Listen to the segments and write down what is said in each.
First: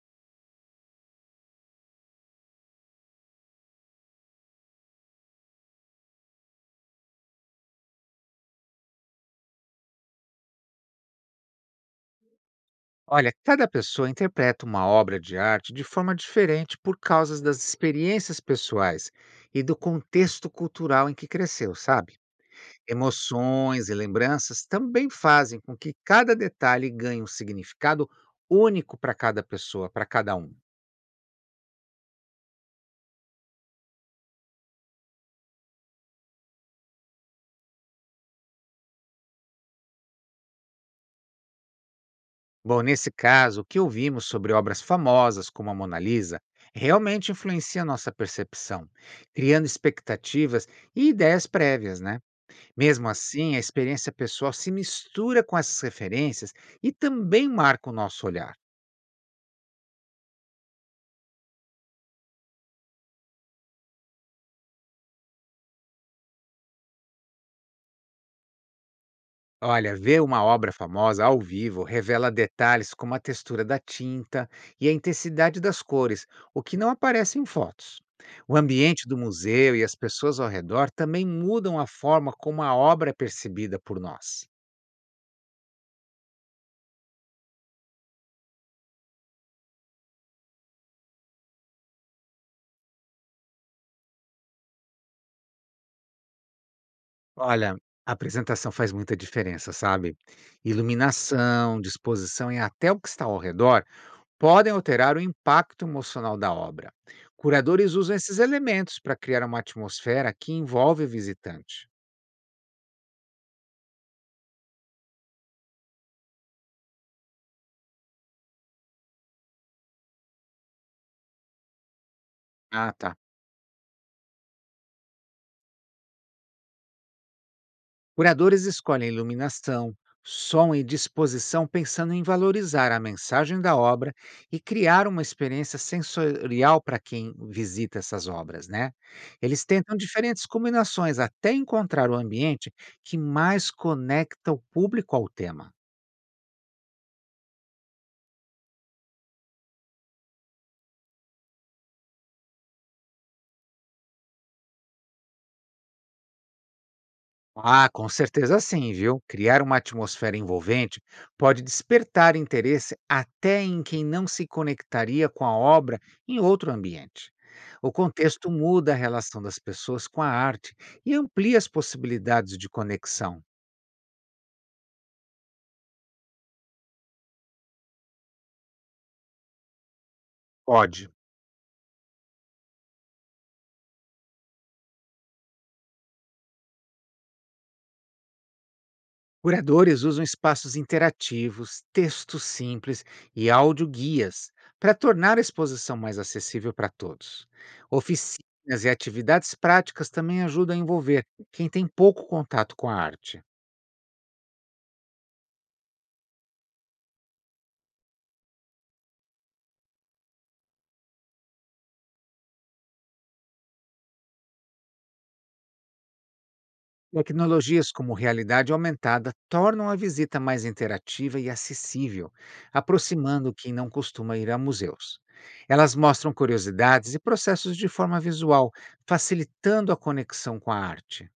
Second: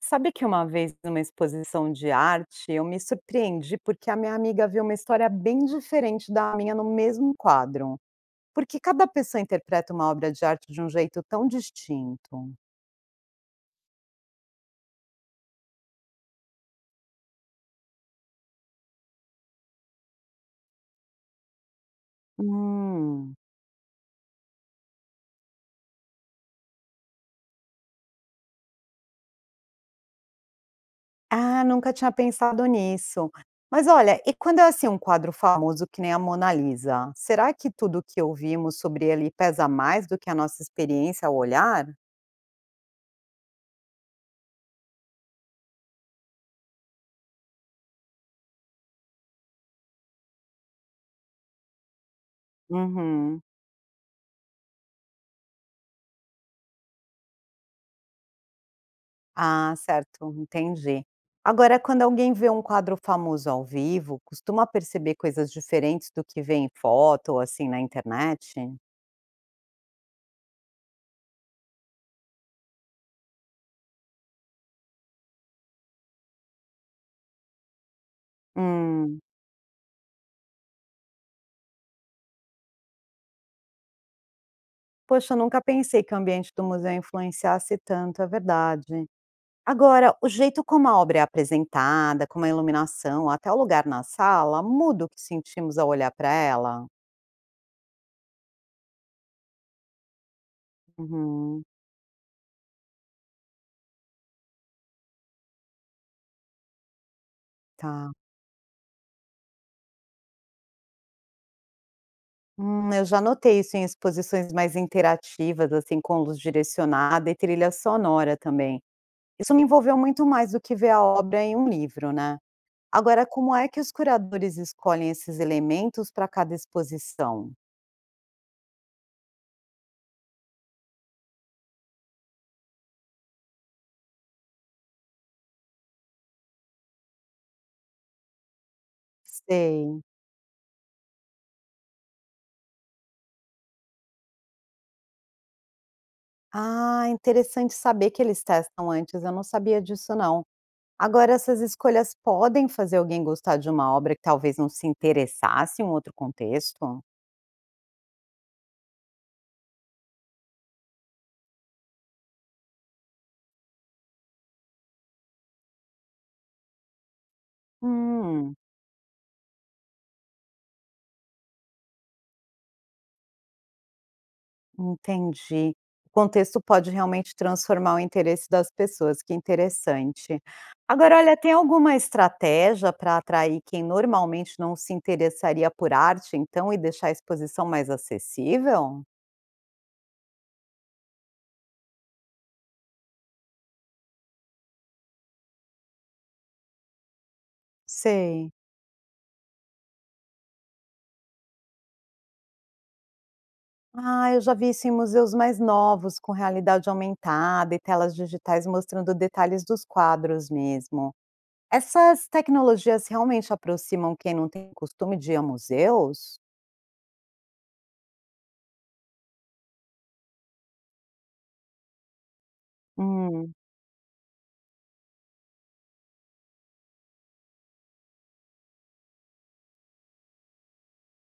Sabe que uma vez, numa exposição de arte, eu me surpreendi porque a minha amiga viu uma história bem diferente da minha no mesmo quadro. Porque cada pessoa interpreta uma obra de arte de um jeito tão distinto. Olha, cada pessoa interpreta uma obra de arte de forma diferente por causa das experiências pessoais e do contexto cultural em que cresceu, sabe? Hum. Emoções e lembranças também fazem com que cada detalhe ganhe um significado único para cada pessoa, para cada um. Ah, nunca tinha pensado nisso. Mas olha, e quando é assim um quadro famoso que nem a Mona Lisa, será que tudo que ouvimos sobre ele pesa mais do que a nossa experiência ao olhar? Bom, nesse caso, o que ouvimos sobre obras famosas como a Mona Lisa realmente influencia nossa percepção, criando expectativas e ideias prévias, né? Mesmo Uhum. assim, a experiência pessoal se mistura com essas referências e também marca o nosso olhar. Ah, certo, entendi. Agora, quando alguém vê um quadro famoso ao vivo, costuma perceber coisas diferentes do que vê em foto ou assim na internet? Olha, ver uma obra famosa ao vivo revela detalhes como a textura da tinta e a intensidade das cores, o que não aparece em fotos. O ambiente do Hum, museu e as pessoas ao redor também mudam a forma como a obra é percebida por nós. poxa, eu nunca pensei que o ambiente do museu influenciasse tanto, é verdade. Agora, o jeito como a obra é apresentada, como a iluminação, até o lugar na sala, muda o que sentimos ao olhar para ela? Olha, a apresentação faz muita diferença, sabe? Uhum, Iluminação, disposição e até o que está ao redor podem alterar o impacto emocional da obra. Curadores tá. usam esses elementos para criar uma atmosfera que envolve o visitante. Eu já notei isso em exposições mais interativas, assim, com luz direcionada e trilha sonora também. Isso me envolveu muito mais do que ver a obra em um livro, né? Ah, tá. Agora, como é que os curadores escolhem esses elementos para cada exposição? Curadores escolhem iluminação, som e disposição pensando em valorizar a mensagem da obra e criar uma experiência sensorial para quem visita essas obras, né? Eles tentam Sei. diferentes combinações até encontrar o ambiente que mais conecta o público ao tema. Ah, interessante saber que eles testam antes, eu não sabia disso não. Agora, essas escolhas podem fazer alguém gostar de uma obra que talvez não se interessasse em um outro contexto? Ah, com certeza sim, viu? Criar uma atmosfera envolvente pode despertar interesse até em quem não se conectaria com a obra em outro ambiente. O contexto Hum. muda a relação das pessoas com a arte e amplia as possibilidades de conexão. Entendi. O contexto pode realmente transformar o interesse das pessoas, que interessante. Pode. Agora, olha, tem alguma estratégia para atrair quem normalmente não se interessaria por arte, então, e deixar a exposição mais acessível? Curadores usam espaços interativos, textos simples e audioguias para tornar a exposição mais acessível para todos. Sei. Oficinas e atividades práticas também ajudam a envolver quem tem pouco contato com a arte. Ah, eu já vi isso em museus mais novos, com realidade aumentada e telas digitais mostrando detalhes dos quadros mesmo. Essas tecnologias realmente aproximam quem não tem costume de ir a museus? Tecnologias como realidade aumentada tornam a visita mais interativa e acessível, Hum. aproximando quem não costuma ir a museus. Elas mostram curiosidades e processos de forma visual, facilitando a conexão com a arte.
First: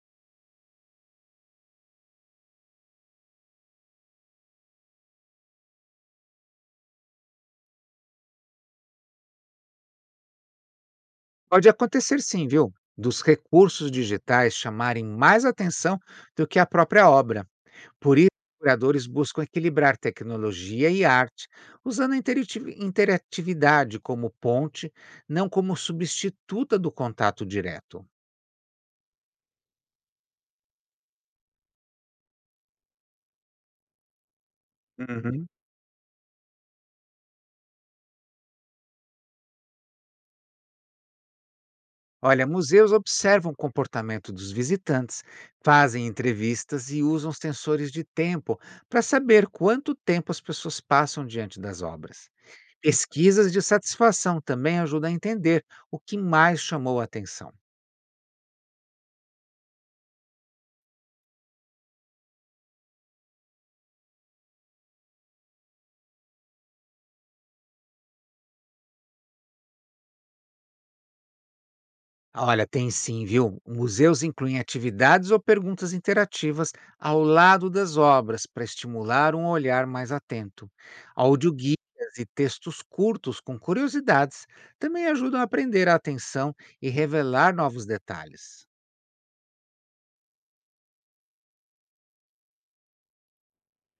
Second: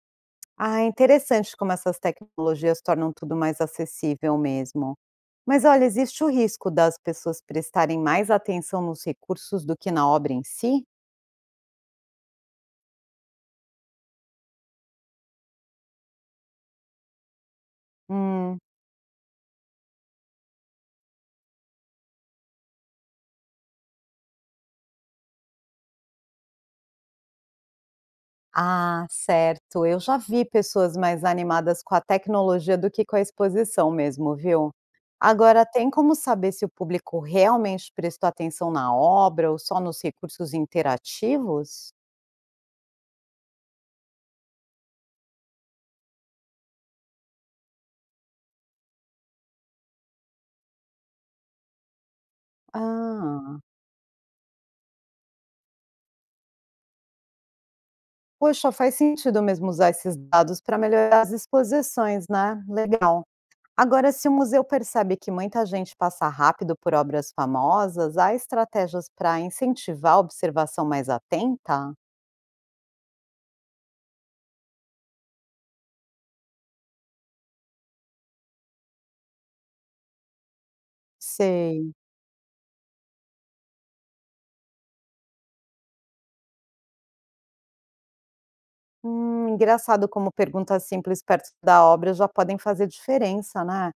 Ah, é interessante como essas tecnologias tornam tudo mais acessível mesmo. Mas olha, existe o risco das pessoas prestarem mais atenção nos recursos do que na obra em si? Pode acontecer sim, viu? Dos recursos digitais chamarem mais atenção do que a própria obra. Por isso, os Hum. curadores buscam equilibrar tecnologia e arte, usando a interatividade como ponte, não como substituta do contato direto. Ah, certo. Eu já vi pessoas mais animadas com a tecnologia do que com a exposição mesmo, viu? Uhum. Agora, tem como saber se o público realmente prestou atenção na obra ou só nos recursos interativos? Olha, museus observam o comportamento dos visitantes, fazem entrevistas e usam sensores de tempo para saber quanto tempo as pessoas passam diante das obras. Pesquisas Ah. de satisfação também ajudam a entender o que mais chamou a atenção. Poxa, faz sentido mesmo usar esses dados para melhorar as exposições, né? Legal. Agora, se o museu percebe que muita gente passa rápido por obras famosas, há estratégias para incentivar a observação mais atenta? Olha, tem sim, viu? Museus incluem atividades ou perguntas interativas ao lado das obras para estimular um olhar mais atento. Audioguias Sei. e textos curtos com curiosidades também ajudam a prender a atenção e revelar novos detalhes. Engraçado como perguntas simples perto da obra já podem fazer diferença, né?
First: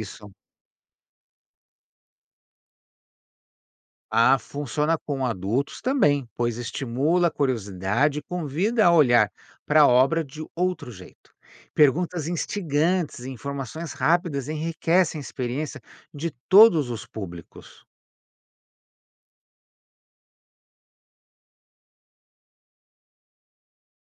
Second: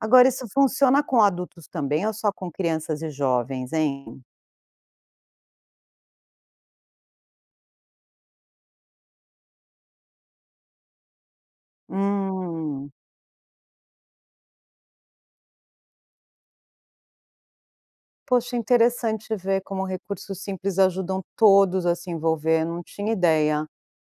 Agora, isso funciona com adultos também ou só com crianças e jovens, hein? Ah, funciona com adultos também, pois estimula a curiosidade e convida a olhar para a obra de outro jeito. Perguntas Hum. instigantes e informações rápidas enriquecem a experiência de todos os públicos. Poxa, interessante ver como recursos simples ajudam todos a se envolver, não tinha ideia.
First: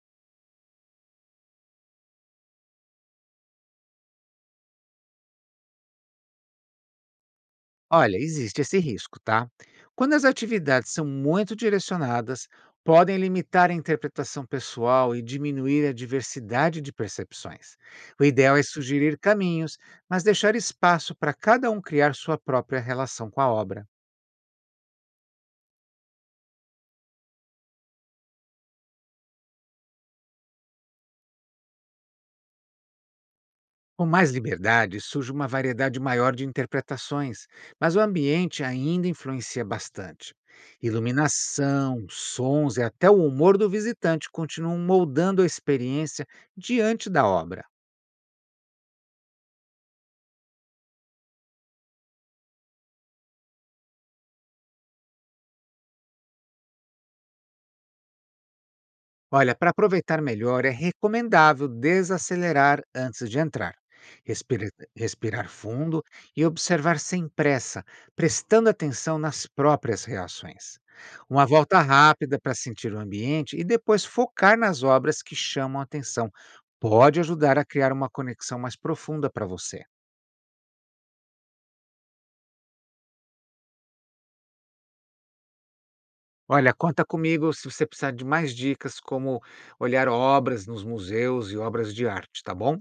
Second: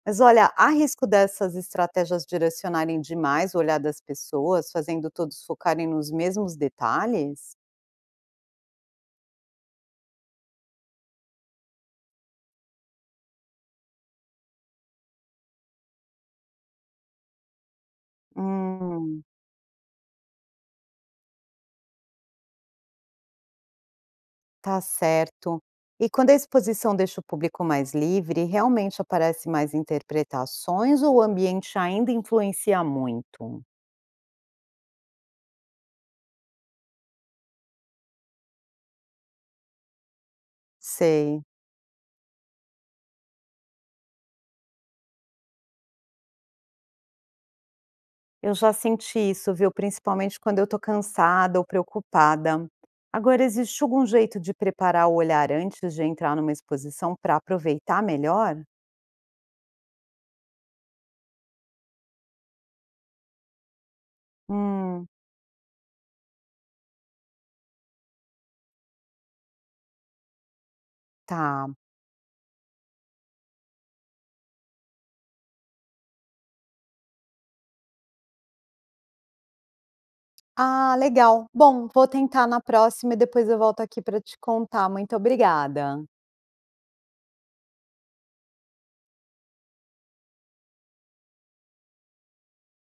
Mas olha, há risco dessas estratégias direcionarem demais o olhar das pessoas, fazendo todos focarem nos mesmos detalhes? Olha, existe esse risco, tá? Quando as atividades são muito direcionadas, podem limitar a interpretação pessoal e diminuir a diversidade de percepções. O ideal é sugerir Hum, caminhos, mas deixar espaço para cada um criar sua própria relação com a obra. tá certo. E quando a exposição deixa o público mais livre, realmente aparecem mais interpretações ou o ambiente ainda influencia muito? Com mais liberdade, surge uma variedade maior de interpretações, mas o ambiente ainda influencia bastante. Sei. Iluminação, sons e até o humor do visitante continuam moldando a experiência diante da obra. Eu já senti isso, viu, principalmente quando eu tô cansada ou preocupada. Agora, existe algum jeito de preparar o olhar antes de entrar numa exposição para aproveitar melhor? Olha, para aproveitar melhor, é recomendável desacelerar antes de entrar, respira- Hum, respirar fundo e observar sem pressa, prestando atenção nas próprias reações. Uma tá. volta rápida para sentir o ambiente e depois focar nas obras que chamam a atenção pode ajudar a criar uma conexão mais profunda para você. Ah, legal. Bom, vou tentar na próxima e depois eu volto aqui para te contar. Muito obrigada. Olha, conta comigo se você precisar de mais dicas como olhar obras nos museus e obras de arte, tá bom?